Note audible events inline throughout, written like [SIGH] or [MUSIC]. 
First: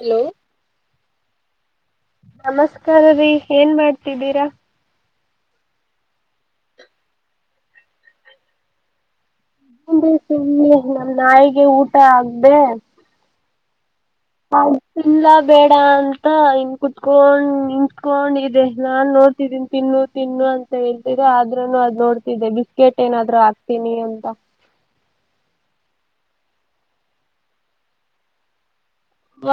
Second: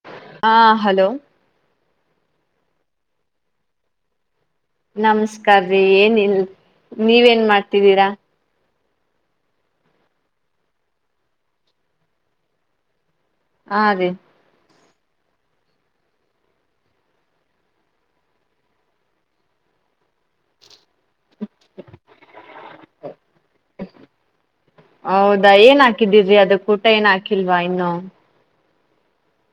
Hello ಹಾ hello ನಮಸ್ಕಾರ ರೀ ಏನ್ ಮಾಡ್ತಿದ್ದೀರಾ ನಮಸ್ಕಾರ್ರಿ ಏನಲ್ ನೀವೇನ್ ಮಾಡ್ತಿದ್ದೀರಾ [UNINTELLIGIBLE] ನಮ್ ನಾಯಿಗೆ ಊಟ ಆಗ್್ದ ಹ ಅದೇ ಲ್ಲ ಬೇಡ ಅಂತ ಇನ್ ಕುೂತ್ಕೊಂಡ್ ನಿಂತ್ಕೊಂಡ್ ಇದೆ ನಾನ್ ನೋಡ್ತಿದ್ದೀನಿ ತಿನ್ನು ತಿನ್ನು ಅಂತ ಹೇಳಿ ರ ಆದ್ರೂನು ಅದ್ ನೋಡ್ತಿದ್ದೆ ಬಿಸ್ಕೆಟ್ ಏನಾದ್ರೂ ಹಾಕ್ತೀನಿ ಅಂತ ಹಾಕಿದಿದ್ರರಿ ಅದ ಊಟ ಏನ್ ಹಾಕಿಲ್ವಾ ಇನ್ನು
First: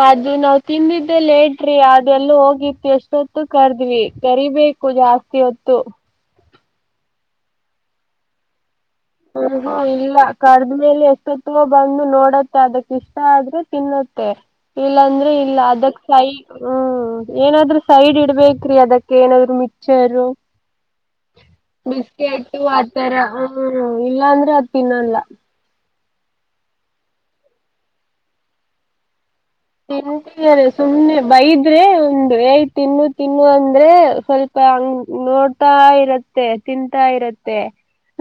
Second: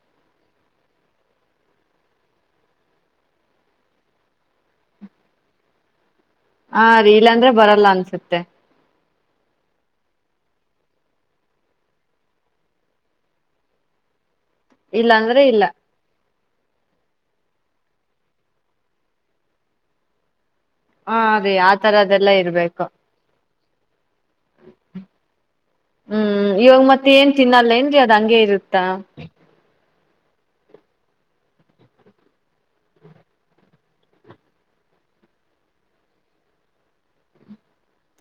ಅದು ನಾವ್ ತಿಂದಿದ್ದೆ ಲೇಟ್ರಿ ಅದೆಲ್ಲೂ ಹೋಗಿತ್ತು ಎಷ್ಟೊತ್ತು ಕರ್ದ್ವಿ ಕರಿಬೇಕು ಜಾಸ್ತಿ ಹೊತ್ತು ಹಾ ರೀಲ ಅಂದ್ರೆ ಬರಲ್ಲ ಅನ್ಸುತ್ತೆ ಹ ಇಲ್ಲ ಕಡದ್ಮೇಲೆ ಎಷ್ಟೊತ್ತಿಗೆ ಬಂದು ನೋಡತ್ತೆ ಅದಕ್ ಇಷ್ಟ ಆದ್ರೆ ತಿನ್ನತ್ತೆ ಇಲ್ಲಾಂದ್ರೆ ಇಲ್ಲ ಅದಕ್ ಸೈ ಹ್ಮ್ ಏನಾದ್ರೂ ಸೈಡ್ ಇಡ್ಬೇಕ್ರಿ ಅದಕ್ಕೆ ಏನಾದ್ರು ಮಿಕ್ಚರ್ ಹಾ ರೀ ಆತರದೆಲ್ಲ ಇರರ್ಬೇಕು ಇಲ್ಲಾ ಅಂದ್ರೆ ಅದ್ ತಿನ್ನಲ್ಲ ಹ್ಮ್ ಇವಾಗ ಮತ್ತೆ ಏನ್ ತಿನ್ನಲ್ಲೇಏನ್ರಿ ಅದ್ ಹಂಗೆ ಇರುತ್ತಾ ತಿಂದರೆ ಸುಮ್ನೆ ಬೈದ್ರೆ ಒಂದು ಏ ತಿನ್ನು ತಿನ್ನು ಅಂದ್ರೆ ಸ್ವಲ್ಪ ಹಂಗ ನೋಡ್ತಾ ಇರತ್ತೆ ತಿನ್ಂತಾ ಇರತ್ತೆ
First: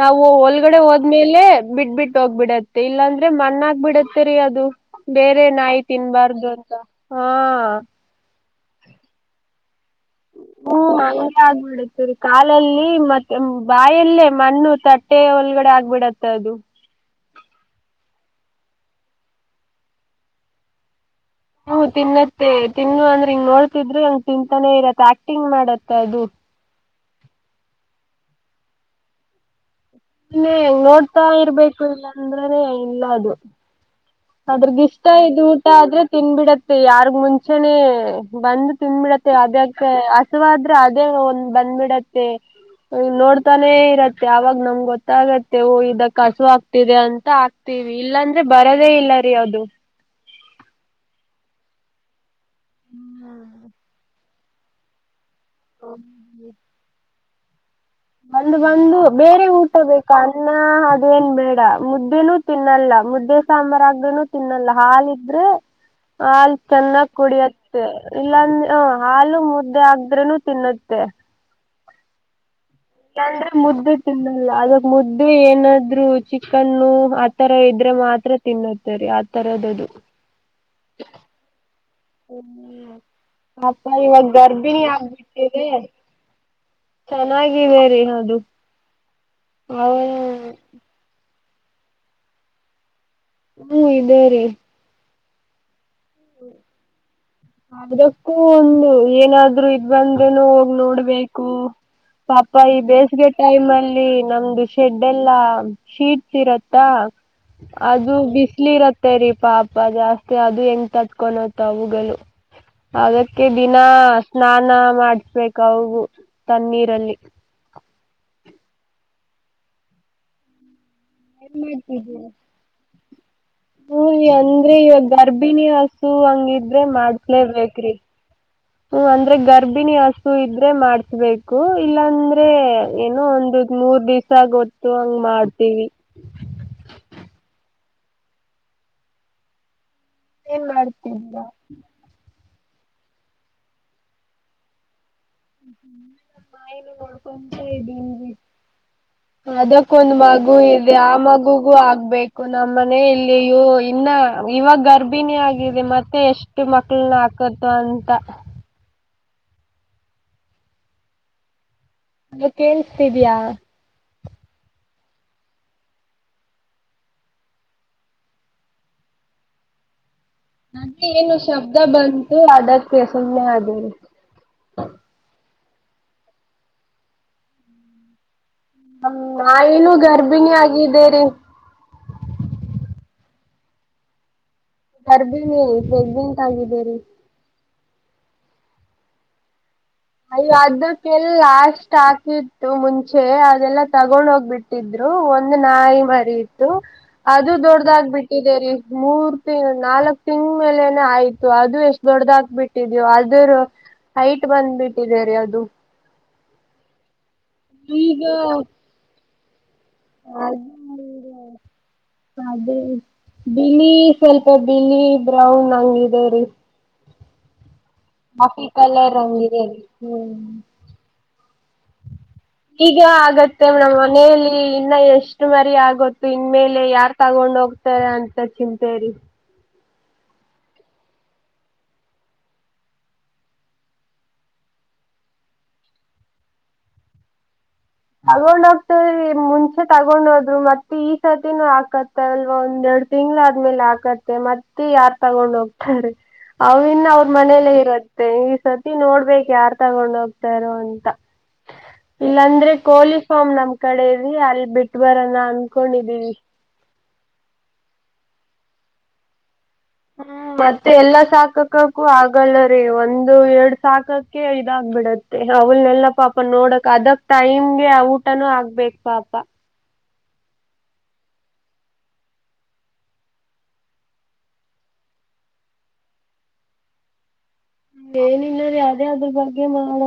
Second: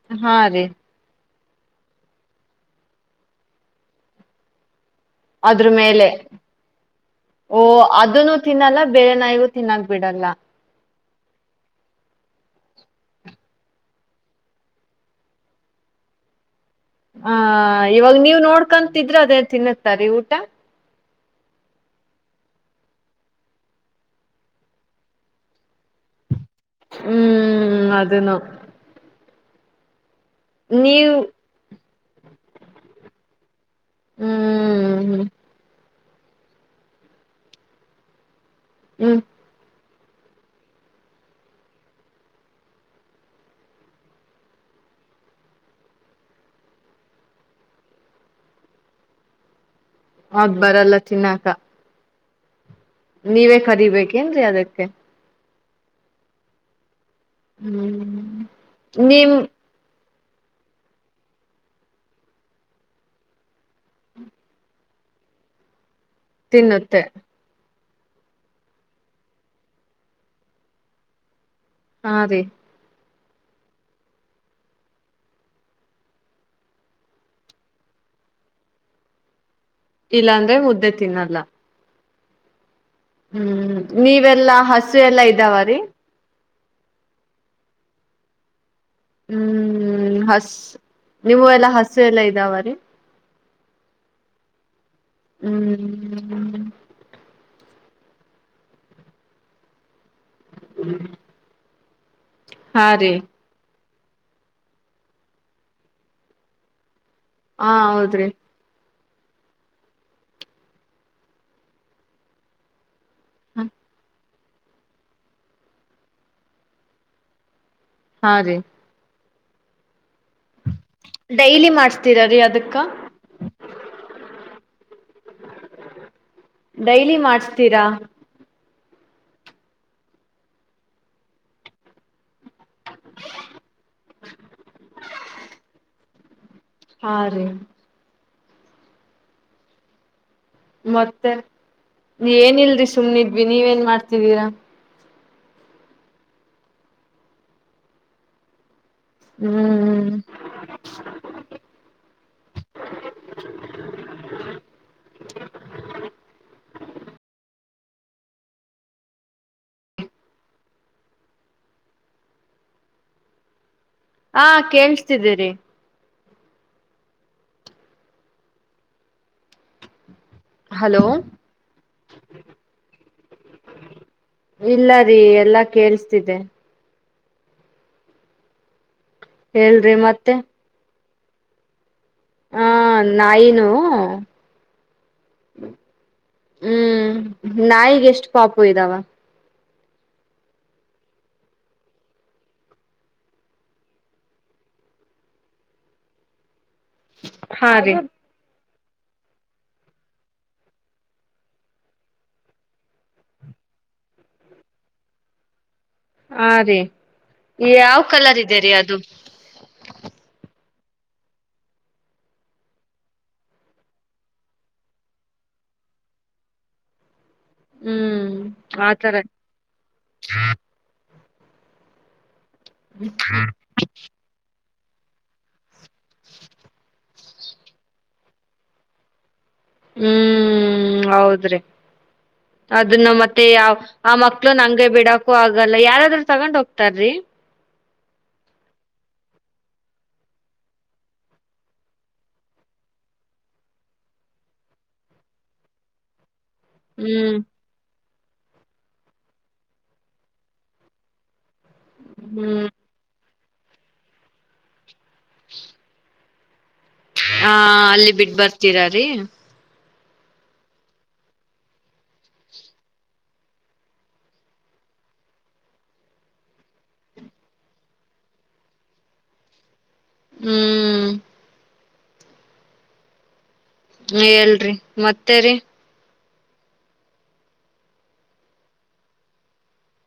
ನಾವು ಹಾ ರೀ ಒಳಗಡೆ ಹೋದ್ಮೇಲೆ ಇಲ್ಲೇ ಬಿಟ್ ಬಿಟ್ಟ ಹೋಗ್ಬಿಡತ್ತೆ ಇಲ್ಲಾಂದ್ರೆ ಮಣ್ಣಾಕ್ ಬಿಡತ್ತೆ ರೀ ಅದು ಬೇರೆ ಅದ್ರ ನಾಯಿ ಮೇಲೆ ತಿನ್ಬಾರ್ದು [UNINTELLIGIBLE] ತ ಹಾ ಓ ಅದನ್ನು ತಿನ್ನಲ್ಲ ಬೇರೆ ನಾಯವು ತಿನ್ನ ಬಿಡಲ್ಲ ಊಟ ಆಗ್ಬಿಡತ್ತ ರೀ ಕಾಲಲ್ಲಿ ಮತ್ತೆ ಬಾಯಲ್ಲೇ ಮಣ್ಣು ತಟ್ಟೆ ಒಳಗಡೆ ಆಗ್ಬಿಡತ್ತ ಅದು ಹ ಇವಾಗ ನೀವ್ ನೋಡ್ಕೊಂತಿದ್ರೆ ಅದೇ ತಿನ್ನುತ್ತಾರೀ ಊಟ ಹ್ಮ ತಿನ್ನತ್ತೆ ತಿನ್ನು ಅಂದ್ರೆ ಹಿಂಗ ನೋಡ್ತಿದ್ರೆ ಹಂಗ್ ತಿನ್ಂತಾನೆ ಇರತ್ತ ಆಕ್ಟಿಂಗ್ ಮಾಡತ್ತ ಅದು ಹ್ಮ್ ಅದನ್ನ ಇನ್ನ ನೋಡ್ತಾ ಇರರ್ಬೇಕು ಇಲ್ಲಾಂದ್ರನೆ ಇಲ್ಲ ಅದು ಅದ್ರಗ ಹ್ಮ್ ಇಷ್ಟ ಹ್ಮ್ ಇ ಊಟ ಆದ್ರೆ ತಿನ್ಬಿಡತ್ತೆ ಯಾರ್ಗ್ ಮುಂಚೆನೇ ಬಂದು ಹ್ಮ್ ತಿನ್ನುಬ್ಬಿಡತ್ತೆ ಅದ ಹಸುವಾದ್ರೆ ಅದೇ ಒಂದ್ ಬಂದ್ಬಿಡತ್ತೆ ನೋಡ್ತಾನೆ ಇರತ್ತೆ ಅವಾವಾಗ ನಮ್ಗೆ ಗೊತ್ತಾಗತ್ತೆ ಇದಕ್ ಹಸು ಆಗ್ತಿದೆ ಅಂತ ಆಗ್ತೀವಿ ಇಲ್ಲಾಂದ್ರೆ ಬರ ಇಲ್ಲ ರೀ ಯಾವದು ಅದು ಬರಲ್ಲ ತಿನ್ನಕ ನೀವೇ ಕರೀಬೇಕೇನ್ರರಿ ಅದಕ್ಕೆ [INAUDIBLE] ಹ್ಮ್ ಬಂದ್ ಬಂದು ನಿಮ್ ಬೇರೆ ಊಟ ಬೇ ಕನ್ನಾ ಅದೇನ್ ಬೇಡ ಮುದ್ದೆನೂ ತಿನ್ನಲ್ಲ ಮುದ್ದೆ ಸಾಂಬಾರಾಕ್ದೆನು ತಿನ್ನಲ್ಲ ಹಾಲ್ ಇದ್ರೆ ಹಾಲ್ ತಿನ್ನುತ್ತೆ ಚೆನ್ನಾಗ್ ಕುಡಿಯತ್ ಇಲ್ಲಾಂದ್ರ ಹು ಹಾಲು ಮುದ್ದೆ ಹಾಕ್ದ್ರುನು ತಿನ್ನುತ್ತೆ ಹಾ ರಿ ಇಲ್ಲಂದ್ರೆ ಮುದ್ದು ತಿನ್ನಲ್ಲ ಅದಕ್ ಮುದ್ದು ಏನಾದ್ರು ಚಿಕನ್ನು ಆತರ ಇದ್ರೆ ಮಾತ್ರ ತಿನ್ನುತ್ತೆರಿ ಆತರದ್ ಇಲ್ಲ ಅಂದ್ರೆ ಮುದ್ದೆ ತಿನ್ನಲ್ಲ ಹ್ಮ ಹ್ಮ್ ನೀವೆಲ್ಲಾ ಹಸು ಎಲ್ಲಾ ಆಗಿಬಿಟ್ಟಿದೆ ಇದಾವರಿ ಚೆನ್ನಾಗಿದೆ ರೀ ಹೌದು ಆಹ್ಹ್ ನೀವು ಎಲ್ಲಾ ಹಸು ಎಲ್ಲಾ ಇದಾವ ರೀ ಹ್ಮ ಇದೆೇ ರೀ ಹ್ಮ್ ಹ್ಮ್ ಅದಕ್ಕೂ ಒಂದು ಏನಾದ್ರು ಇದ್ ಬಂದು ನು ಹೋಗಗ್ ನೋಡ್ಬೇಕು ಪಾಪ ಈ ಹಾ ರೀ ಬೇಸಿಗೆ ಟೈಮಲ್ಲಿ ಲ್ಲಿ ನಮ್ದು ಶೆಡ್ ಎಲ್ಲಾ ಶೀಟ್ಸ್ ಇರತ್ತಾ ಹಾ ಅದು ಹೌದ್ರಿ ಬಿಸ್ಲಿ ಇರತ್ ರಿ ಪಾಪಾ ಜಾಸ್ತಿ ಅದು ಹೆಂಗೆ ತಟ್ಕೊಂಡುತ್ ಅವುಗಳು ಅದಕ್ಕೆ ದಿನಾ ಸ್ನಾನ ಮಾಡಿಸ್ಬೇಕ್ ಅವ್ಗು ತಣ್ಣೀರಲ್ಲಿ ಹಾ ರೀ ಏನ್ ಡೈಲಿ ಮಾಡ್ಸ್ತೀರ ರೀ ಅದುಕ್ಕ ಹಾಂ ಹು ರಿ ಅಂದ್ರೆ ಇವಗ್ ಗರ್ಭಿಣಿ ಹಸು ಹಂಗಿದ್ರೆ ಡೈಲಿ ಮಾಡ್ಸ್ತೀರಾ ಮಾಡ್ಸ್ಲೇಬೇಕ್ರಿ ಹ್ಮ ಅಂದ್ರೆ ಗರ್ಭಿಣಿ ಹಸು ಇದ್ರೆ ಮಾಡ್ಸ್ಬೇಕು ಇಲ್ಲಾಂದ್ರೆ ಏನೋ ಒಂದು ಮೂರ್ ದಿವ್ಸ ಗೊತ್ತು ಹಂಗ್ ಮಾಡ್ತೀವಿ ಹಾ ರೀ ಏನು ಮತ್ತೆ ಮಾಡ್ತಿದ್ದೀರಾ ಏನ್ ಏನಿಲ್ರಿ ಸುಮ್ನಿದ್ವಿ ನೀವೇನ್ ಮಾಡ್ತಿದ್ದೀರಾ? [UNINTELLIGIBLE] ನೋಡ್ಕೊಂತ ಇದಿನ್ರಿ ಹ್ಮ್ ಅದಕ್ಕೊಂದ್ ಮಗು ಇದೆ ಆ ಮಗುಗೂ ಆಗ್ಬೇಕ್ ನಮ್ಮನೆ ಇಲ್ಲಿಯೋ ಇನ್ನ ಇವಾಗ್ ಗರ್ಭಿಣಿ ಆಗಿದೆ ಮತ್ತೆ ಎಷ್ಟು ಮಕ್ಳನ್ನ ಹಾಕ ಅಂತ ಹಾಲೋ ಕೇಳ್ಸ್ತಿದಿಯಾ? ಹಾ ಕೇಳ್ಸ್ತಿದ್ದೀರಿ [INAUDIBLE] ಹಲೋ ಅಂದೆ ಏನು ಶಬ್ದ ಬಂತು ಅದಕ್ಕೆ ಸುಮ್ಮನೆ ಆದೇ ರೀ ಕೇೇಳಸ್ತಿದ್ದೆ ಹ ನಾಯಿನು ಹೇಳ್ರಿ ಮತ್ತೆ ಗರ್ಭಿಣಿ ಆಗಿದ್ದೇರಿ ಹಾ ನಾಯಿನು ಗರ್ಭಿಣಿ ಪ್ರೆಗ್ನೆಂಟ್ ಆಗಿದ್ಗೇರಿ ಎಷ್ಟ ಪಾಪು ಇದಾವ ಅಯ್ಯೋ ಅದಕ್ಕೆಲ್ಲ ಲಾಸ್ ಹಾಕಿತ್ತು ಮುಂಚೆ ಅದೆಲ್ಲ ತಗೊಂಡ್ ಹೋಗ್ಬಿಟ್ಟಿದ್ರು ಒಂದ್ ನಾಯಿ ಮರಿ ಅದು ಹಾ ರೀ ದೊಡ್ಡದಾಗ ಬಿಟ್ಟಿದೆೇರಿ ಮೂರ್ ತಿಂಗ ನಾಲ್ಕ್ ತಿಂಗ್ ಮೇಲೆನೆ ಆಯ್ತು ಅದು ಎಷ್ಟ್ ದೊಡ್ಡದ ಹಾಕ್ ಬಿಟ್ಟಿದೀವು ಅದರ ಹೈಟ್ ಬಂದ್ಬಿಟ್ಟ ಇರೆ [UNINTELLIGIBLE] ಅದು ಹಾ ರೀ ಯಾವ್ ಈಗ ಕಲರ್ ಇದೆರಿ ಅದು ಅದೇ ಬಿಳಿ ಸ್ವಲ್ಪ ಬಿಳಿ ಬ್ರೌನ್ ಹಂಗಿದ ರೀ ಹ್ಮ್ ಕಾಫಿ ಆತರ ಕಲರ್ಂಗರಿಲ್ಲಿ ಹ್ಮ್ ಈಗ ಆಗತ್ತೆ ಮೇಡಮ್ ಮನೆಯಲ್ಲಿ ಇಲ್ಲ ಎಷ್ಟು ಮರಿ ಆಗತ್ತು ಇನ್ ಮೇಲೆ ಯಾರ್ ತಗೊಂಡ್ ಹೋಗ್ತಾರ ಅಂತ ಚಿಂತೇರಿ ಹ್ಮ್ ಹೌದ್ರಿ ಅದನ್ನು ಮತ್ತೆ ಯಾವ ಆ ಮಕ್ಳು ಹಂಗೆ ಬಿಡಕೂ ಆಗಲ್ಲ ಯಾರಾದ್ ತಗೊಂಡ್ ಹೋಗ್ತಾರ್ರಿ ತಗೊಂಡ್ ಹೋಗ್ತಾರ ಮುಂಚೆ ತಗೊಂಡ್ ಹೋದ್ರು ಮತ್ತೆ ಈ ಸರ್ತಿನೂ ಆಕತ್ತ ಅಲ್ವಾ ಒಂದೆರಡು ತಿಂಗ್ಳ ಆದ್ಮೇಲೆ ಆಕತ್ತ ಮತ್ತೆ ಯಾರ್ ತಗೊಂಡ ಹೋಗ್ತಾರ ಅವ ಇನ್ನ ಅವ್ರ ಹ್ಮ್ ಮನೇಲ್ಲೇ ಇರೋದು ಮೆ ಈ ಸತಿ ನೋಡ್ಬೇಕೇಕ್ ಯಾರ್ ತಗೊಂಡ ಹೋಗ್ತಾರೋ ಅಂತ ಹ್ಮ್ ಇಲ್ಲಾಂದ್ರೆ ಯೂನಿಫಾರ್ಮ್ ನಮ್ ಕಡೆ ಇವಿ ಅಲ್ಲಿ ಬಿಟ್ಟು ಬರ ನ ಅನ್ಕೊಂಡಿದ್ದೀವಿ ಹಾ ಅಲ್ಲಿ ಬಿಟ್ಟ ಬರ್ತೀರಾರೀ ಹ್ಮ್ ಮತ್ತೆ ಎಲ್ಲಾ ಸಾಕಕಕ್ಕೂ ಆಗಲ್ಲರಿ ಒಂದು ಎರಡ್ ಸಾಕಕ ಇದಾಗಬಿಡತ್ತೆ ಅವಲ್ನೆಲ್ಲ ಪಾಪ ನೋಡಕ್ ಅದಕ್ ಟೈಮ್ಗೆ ಆ ಊಟನೂ ಹಾಕ್ಬೇಕು ಪಾಪ ಹ್ಮ್ ಹೇಳ್ರಿ ಮತ್ತೇರಿ ಏನಿಲ್ಲ ರೀ ಯಾವ್ದೇ ಅದ್ರ ಬಗ್ಗೆ ಮಾಡಣ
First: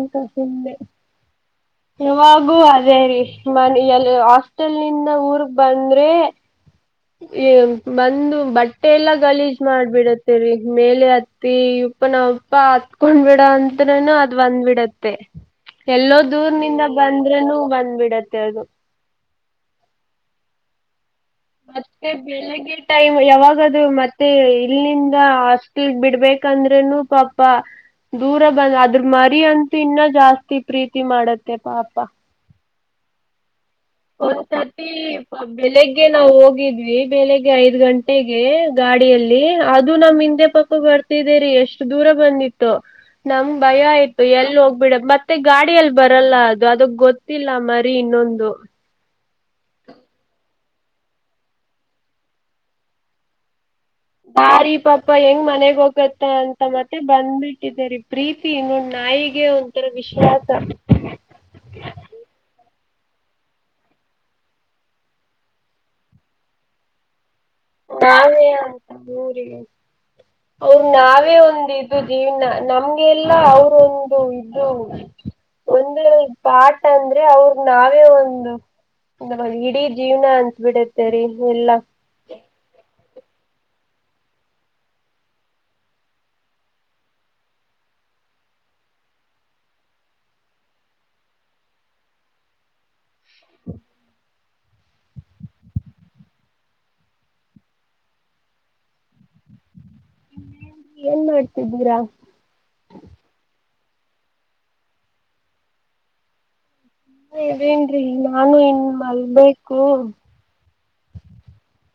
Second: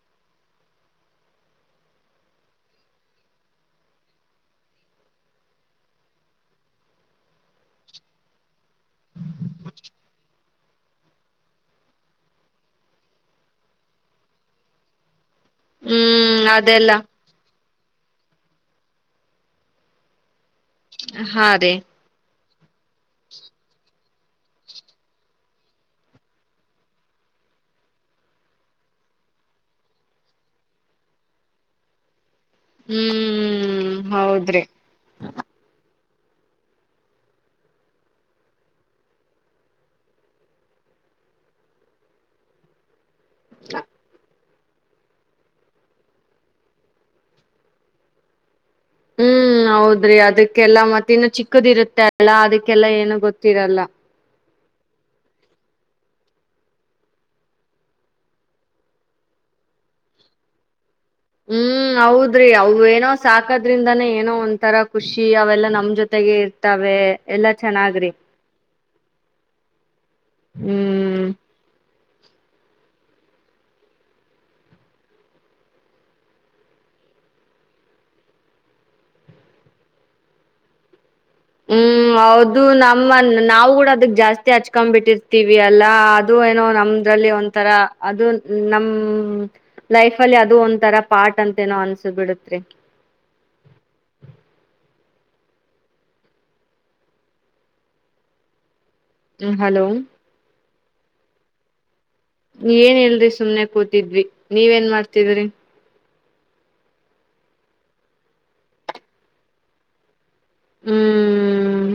ಅಂತ ಸುಮ್ನೆ ಇವಾಗೂ ಅದೇ ರೀ ಮನ ಎಲ್ಲಿ ಹಾಸ್ಟೆಲ್ ನಿಂದ ಊರ್ಗ್ ಬಂದ್ರೆ ಏ ಬಂದು ಬಟ್ಟ ಎಲ್ಲಾ ಗಲೀಜ್ ಮಾಡ್ಬಿಡತ್ತೇರಿ ಮೇಲೆ ಹತ್ತಿ ಇವಪ್ಪ ನಾವಪ್ಪ ಹತ್ಕೊಂಡ್ ಬಿಡ ಅಂದ್ರನು ಅದ್ ಬಂದ್ಬಿಡತ್ತೆ ಎಲ್ಲೋ ಹ್ಮ್ ದೂರ್ನಿಂದ ಅದೆಲ್ಲ ಬಂದ್ರೆನು ಬಂದ ಬಿಡತ್ತೆ ಅದು ಹಾ ರೇ ಈ ಟೈಮ್ ಯಾವಾಗದು ಮತ್ತೆ ಇಲ್ಲಿಂದ ಹಾಸ್ಟೆಲ್ ಬಿಡ್ಬೇಕಂದ್ರನು ಪಾಪ ದೂರ ಬಂದ ಅದ್ರ ಮರಿ ಅಂತೂ ಇನ್ನ ಜಾಸ್ತಿ ಪ್ರೀತಿ ಮಾಡತ್ತೆ ಪಾಪ ಹೂ ಒಂದ್ ಸತಿ ಬೆಳಗೆ ಗೆ ನಾವ್ ಹೋಗಿದ್ವಿ ಬೆಳಿಗ್ಗೆ ಐದ್ ಗಂಟೆಗೆ ಗಾಡಿಯಲ್ಲಿ ಅದು ನಮ್ ಹಿಂದೆ ಪಕ್ಕ ಬರ್ತಿದ್ದೇರಿ ಎಷ್ಟು ದೂರ ಬಂದಿತ್ತು ನಮ್ ಭಯ ಆಯ್ತು ಎ ಬಿಡ ಮತ್ತೆ ಗಾಡಿಯಲ್ಲಿ ಬರಲ್ಲ ಅದು ಅದ ಗೊತ್ತಿಲ್ಲ ಮರಿ ಇನ್ನೊಂದು ಹ್ಮ್ ಹೌದ್ರಿ ಅದಕ್ಕೆಲ್ಲಾ ಮತ್ತ ಇನ್ನು ಚಿಕ್ಕದಿರುತ್ತೆ ಅಲ್ಲ ಅದಕ್ಕೆಲ್ಲಾ ಏನು ಗೊತ್ತಿರಲ್ಲ ಹ ರೀ ಪಾಪಾ ಹೆಂಗ್ ಮನೆಗ್ ಹೋಗತ್ತ ಅಂತ ಮತ್ತೆ ಬಂದ್ಬಿಟ್ಟಿದರಿ ಪ್ರೀತಿ ನೋಡ್ ನಾಯಿಗೆ ಒಂಥರ ವಿಷಾತ ನಾವು ಸಾಕದ್ರಿಂದಾನೇ ಏನೋ ಒಂಂತರ ಖುಷಿ ಅವೆಲ್ಲಾ ನಮ್ ಜೊತೆಗೆ ಇರ್ತವೆ ನಾವೇ ಆಯ ರಿಗೆ ಅವರು ಹ್ಮ್ ನಾವೇ ಒಂದ ಇದು ಜೀವ್ನ ನಮ್ಗೆಲ್ಲ ಅವ್ರ ಒಂದು ಇದು ಒಂದು ಪಾಠ ಅಂದ್ರೆ ಅವ್ರ ನಾವೇ ಒಂದು ಇಡೀ ಜೀವ್ನ ಅನ್ಸಬಿಡುತ್ತೆ ಸರಿ ಇಲ್ಲ ಅದು ನಮ್ಮ ನಾವು ಕೂಡ ಅದಕ್ ಜಾಸ್ತಿ ಹಚ್ಕೊಂಡ್ ಬಿಟ್ಟಿರ್ತಿವಲ್ಲ ಅಲ್ಲಾ ಅದು ಏನೋ ನಮ್ರಲ್ಲಿ ಒಥರ ಅದು ನಮ ಲೈಫ್ ಅಲ್ಲಿ ಅದು ಒಂಥರ ಪಾರ್ಟ್ ಅಂತ ಏನೋ ಅನ್ಸ್ಬಿಡುತ್ತೆ [UNINTELLIGIBLE] ಹ್ಮ ಹಲೋ ಏನ್ ಮಾಡ್ತಿದ್ದೀರಾ ಏನಿಲ್ರೀ ಸುಮ್ನೆ ಕೂತಿದ್ವಿ ನೀವ ನ್ ಮಾಡ್ತಿದ್ರಿ ಹ ಇದೇನ್ರೀ ನಾನು ಇನ್ ಮಲ್ಬೇಕು ಹ್ಮ್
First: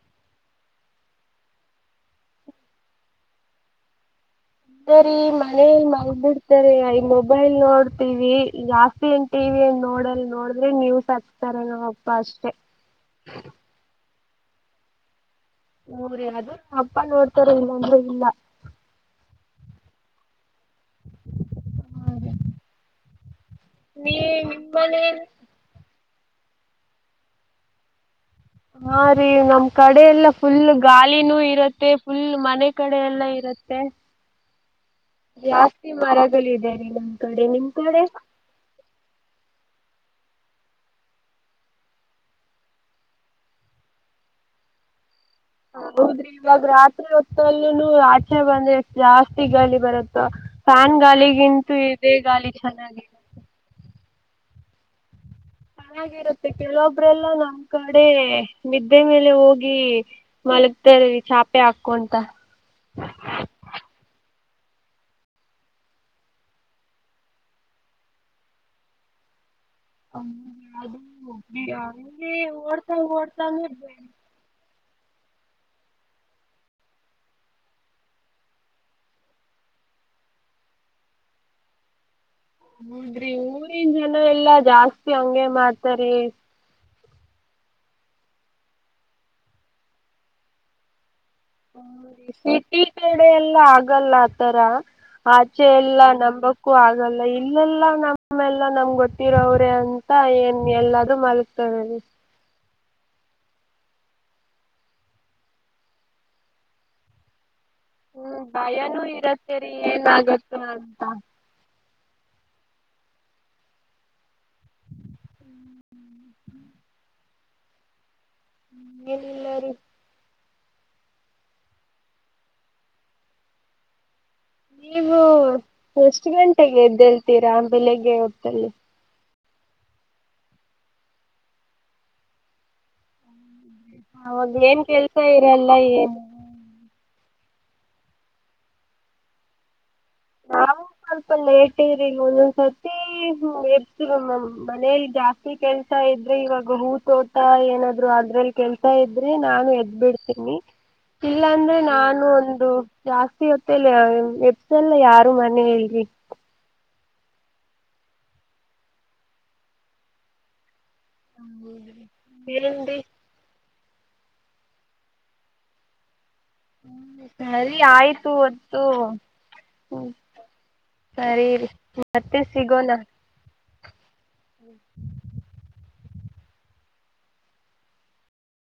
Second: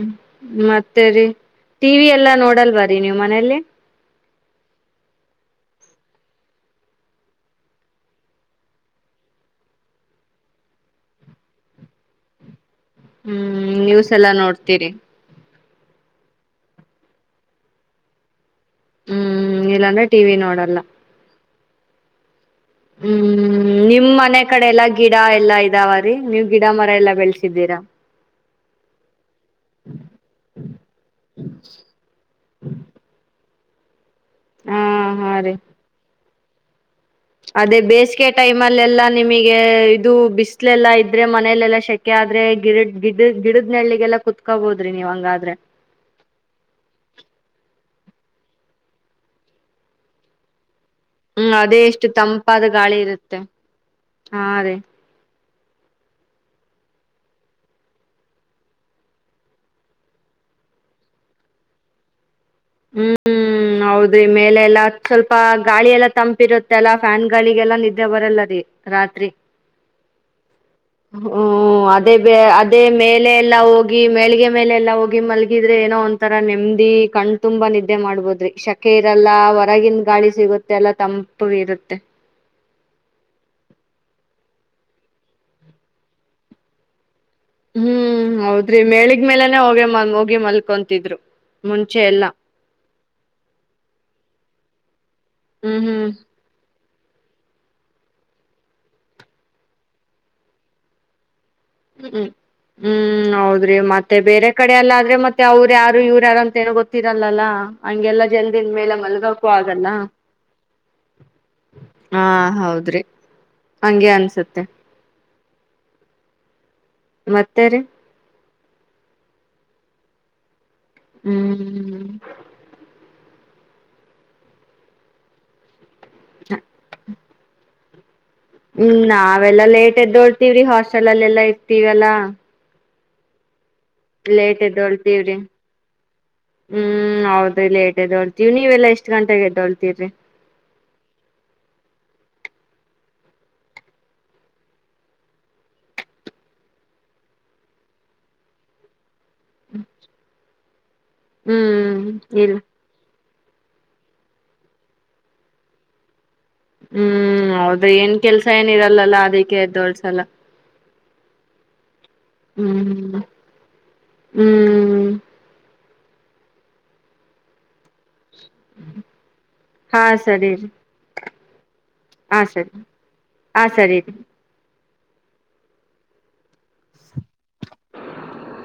ಮತ್ತೆ ರರಿ ಟಿವ ವಿ ಎಲ್ಲ ನೋಡಲ್ವರಿ ನೀವು ಮನೇಲಿ ಅದೇ ರೀ ಮನೇಲ್ ಮಲಗ್ಬಿಡ್ತಾರೆ ಈ ಮೊಬೈಲ್ ನೋಡ್ತೀವಿ ಜಾಸ್ತಿ ಏನ್ ಟಿವ ಏನ್ ನೋಡಲ್ ನೋಡ್ರೆ ನೀವಸ್ ಹಕ್ತಾರ ನಾವಪ್ಪ ಅಷ್ಟೇ ಹ್ಮ್ ನೀವ್ಸ ಎಲ್ಲ ನೋಡ್ತೀರಿ ಹೋ್ರೀ ಅದ ಅಪ್ಪ ನೋಡ್ತಾರ ಇಲ್ಲಾಂದ್ರೆ ಇಲ್ಲ ಹ್ಮ್ ಇಲ್ಲಾಂದ್ರೆ ಟಿ ವಿ ನೋಡಲ್ಲ ಹ್ಮ್ ಹ್ಮ್ ನಿಮ್ ನೀ ಮನೆ ನಿಮ್ ಕಡೆ ಎಲ್ಲಾ ಗಿಡ ಮನೇಲಿ ಎಲ್ಲಾ ಇದಾವ ರಿ ನೀವ್ ಗಿಡ ಮರ ಎಲ್ಲಾ ಬೆಳೆಸಿದ್ದೀರಾ ಹಾ ರೀ ನಮ್ ಕಡೆ ಎಲ್ಲ ಫುಲ್ ಗಾಳಿನೂ ಇರತ್ತೆ ಫುಲ್ ಮನೆ ಕಡೆ ಎಲ್ಲ ಇರತ್ತೆ ತ್ತ ಹಾ ಹಾ ರೀ ಜಾಸ್ತಿ ಮರ ಗಲಿದೆ ಅಂತಾ ಅದೇ ಬೇಸಿಗೆ ಟೈಮ್ ಅಲ್ಲ ಎಲ್ಲಾ ನಿಮಗೆ ಇದು ಬಿಸ್ಲೆಲ್ಲ ಇದ್ರೆ ಮನಲೆೆಲ್ಲಾ ಶೆಕೆ ಆದ್ರೆ ಗಿಡ ಗಿಡ ಗಿಡದ್ ನಳ್ಳಿಗೆಲ್ಲ ಕುೂತ್ಕೋಬಹದ್ರಿ ನೀವು ಹಂಗ್ರ ಹ ಹೌದ್ರಿ ಇವಾಗ ರಾತ್ರಿ ಹೊತ್ತಲ್ಲೂ ಆಚೆ ಬಂದ್ರೆ ಜಾಸ್ತಿ ಗಾಳಿ ಬರುತ್ತ ಫ್ಯಾನ್ ಹ್ಮ್ ಗಾಳಿಗಿಂತ ಅದೇ ಎಷ್ಟು ಇದೇ ಗಾಳಿ ತಂಪಾದ ಚೆನ್ನಾಗಿ ಇರುತ್ತೆ ಹಾ ಅದೇ ಚೆನ್ನಾಗಿರುತ್ತೆ ಕೆಲವೊಬ್ರಲ್ಲ ನಮ್ ಕಡೆ ನಿದ್ದೆ ಮೇಲೆ ಹೋಗಿ ಮಲಗ್ತರ್ವಿ ಚಾಪೆ ಹಾಕೊಂತ ಹ್ಮ್ ಹ್ಮ್ ಹೌದೇ ಮೇಲೆ ಎಲ್ಲಾ ಸ್ವಲ್ಪ ಗಾಳಿ ಎಲ್ಲಾ ತಂಪಿರುತ್ತೆ ಅಲ್ಲ ಫ್ಯಾನ್ ಗಾಳಿಗೆಲ್ಲಾ ನಿದ್ದೆ ಬರಲ್ಲ ರೀ ರಾತ್ರಿ ಅದು ಹ್ಮ ಅದೇ ಹಂಗೆ ಅದೇ ಓಡ್ತಾ ಮೇಲೆ ಎಲ್ಲಾ ಓಡ್ತಾನೆ ಹೋಗಿ ಮೇಳಗೆ ಮೇಲೆ ಎಲ್ಲಾ ಹೋಗಿ ಮಲ್ಲಿಗೆ ಗಿದ್ರೆ ಏನೋ ಒಂತರಾ ನೆಮ್ಮದಿ ಕಣ ತುಂಬಾ ನಿದ್ದೆ ಮಾಡ್ಬೋದ್ರಿ ಶಕೆ ಇರಲ್ಲ ಹೊರಗನ್ ಗಾಳಿ ಸಿಗುತ್ತೆ ಎಲ್ಲಾ ತಂಪು ಇರುತ್ತೆ ಹೌದ್ರಿ ಊರಿನ್ ಜನ ಎಲ್ಲಾ ಜಾಸ್ತಿ ಹಂಗಗೆ ಮಾಡ್ತಾರ ಹ್ಮ್ ಹೌದ್ರಿ ಮೆಳಗ್ ಮೇಲೆನೆ ಹೋಗಿ ಮ ಹೋಗಿ ಮಲ್ಕೊಂತಿದ್ರು ಮುಂಚೆ ಎಲ್ಲ ಹ ಸಿಟಿ ಕಡೆ ಎಲ್ಲಾ ಆಗಲ್ಲ ಆತರ ಆಚೆ ಹ್ಮ್ ಇಲ್ಲ ಹ್ಮ್ ನಂಬಕ್ಕೂ ಆಗ ಲ್ಲ ಇಲ್ಲೆಲ್ಲ ನಮ್ಮೆಲ್ಲ ನಮ್ ಗೊತ್ತಿರೋ್ರೆ ಅಂತ ಏನ್ ಎಲ್ಲದುೂ ಮಲ್ ಹ್ಮ್ ಹ್ಮ್ ಹ್ಮ್ ಹೌದು ಅವ್ರಿ ಮತ್ತೆ ಬೇರೆ ಕಡೆಯಲ್ಲ ಆದ್ರೆ ಮತ್ತೆ ಅವ್ರು ಯಾರು ಇವ್್ರ ಯಾರು ಅಂತ ಏನೋ ಗೊತ್ತಿರಲ್ಲಲ್ಲ ಹಂಗೆಲ್ಲ ಹ್ಮ್ ಜಲ್ದಿನ ಮೇಲೆ ಭಯನೂ ಮಲ್ಗಕ್ಕೂ ಇರತ್ತೇರಿ ಆಗಲ್ಲ ಏನ್ಾಗುತ್ತ ಅಂತ ಹಾ ಹೌದ್ರಿ ಹಂಗೆ ಅನ್ಸುತ್ತೆ ಹ್ಮ್ ಹ್ಮ ಮತ್ತೇರಿ ಹೇನ ಎಲ್ಲಾರ ಹ್ಮ್್ಮ ನೀವು ಎಷ್ಟು ಗಂಟೆಗೆ ಎದ್ದೇಳ್ತೀರಾ ಬೆಳಗ್ಗೆ ಹ್ಮಾ ಅವೆಲ್ಲಾ ಲೇಟ್ ಎದ್ದೋಳ್ತೀವ್ರಿ ಹಾಸ್ಟೆಲ್ ಅಲ್ಲ ಎಲ್ಲಾ ಇರ್ತಿವಲ್ಲಾ ಅವಾಗ ಲೇಟ್ ಏನ್ ಕೆಲ್ಸ ಎದ್ದೋಳ್ತೀವ್ರಿ ಇರಲ್ಲ ಏನು ೇಟ್ದೋಳ್ತೀವಿ ನೀವವೆಲ್ಲ ಎಷ್ಟ್ ಗಂಟೆಗೆದೋಳ್ತಿೀ್ರರಿ ನಾವು ಸ್ವಲ್ಪ ಲೇಟ್ ಇ್ರಿ ಒಂದೊಂದ್ಸರ್ತಿ ಎಪ್ಸಮ್ಮ್ ಮನೇಲಿ ಜಾಸ್ತಿ ಕೆಲ್ಸ ಇದ್ರೆ ಇವಾಗ ಹೂ ತೋಟ ಏನಾದ್ರು ಅದ್ರಲ್ಲಿ ಕೆಲ್ಸ ಇದ್ರ ಆದ್ರೆ ನಾನು ಎದ್ ಬಿಡ್ತೀನಿ ಇಲ್ಲಾ ಅಂದ್ರೆ ಹ್ಮ್ ನಾನು ಇಲ್ಲ ಒಂದು ಜಾಸ್ತಿ ತ್ತ ಎಸೆಲ್ ಯಾರು ಮನ್ನ ಹೇಳಳ್ಿ [UNINTELLIGIBLE] ಹ್ಮ್ ಹೌದ್ರ ಏನ್ ಕೆಲ್ಸ ಏನ ಇರಲ್ಲಲ್ಲ ಅದಕ್ಕೆ ಎದ್ದೋಳ್ಸಲ ಹ್ಮ ಬೇರೆಂದ [UNINTELLIGIBLE] ಹ್ಮ್ ಹ್ಮ್ ಹ್ಮ ಸರಿ ಆಯ್ತ್ ಹಾ ಸರಿ ಸರಿೀರಿ ಮತ್ತೆ ಸಿಗೋಣ ಹಾಂ ಸರಿ ರೀ ಹ್ಮ [INAUDIBLE]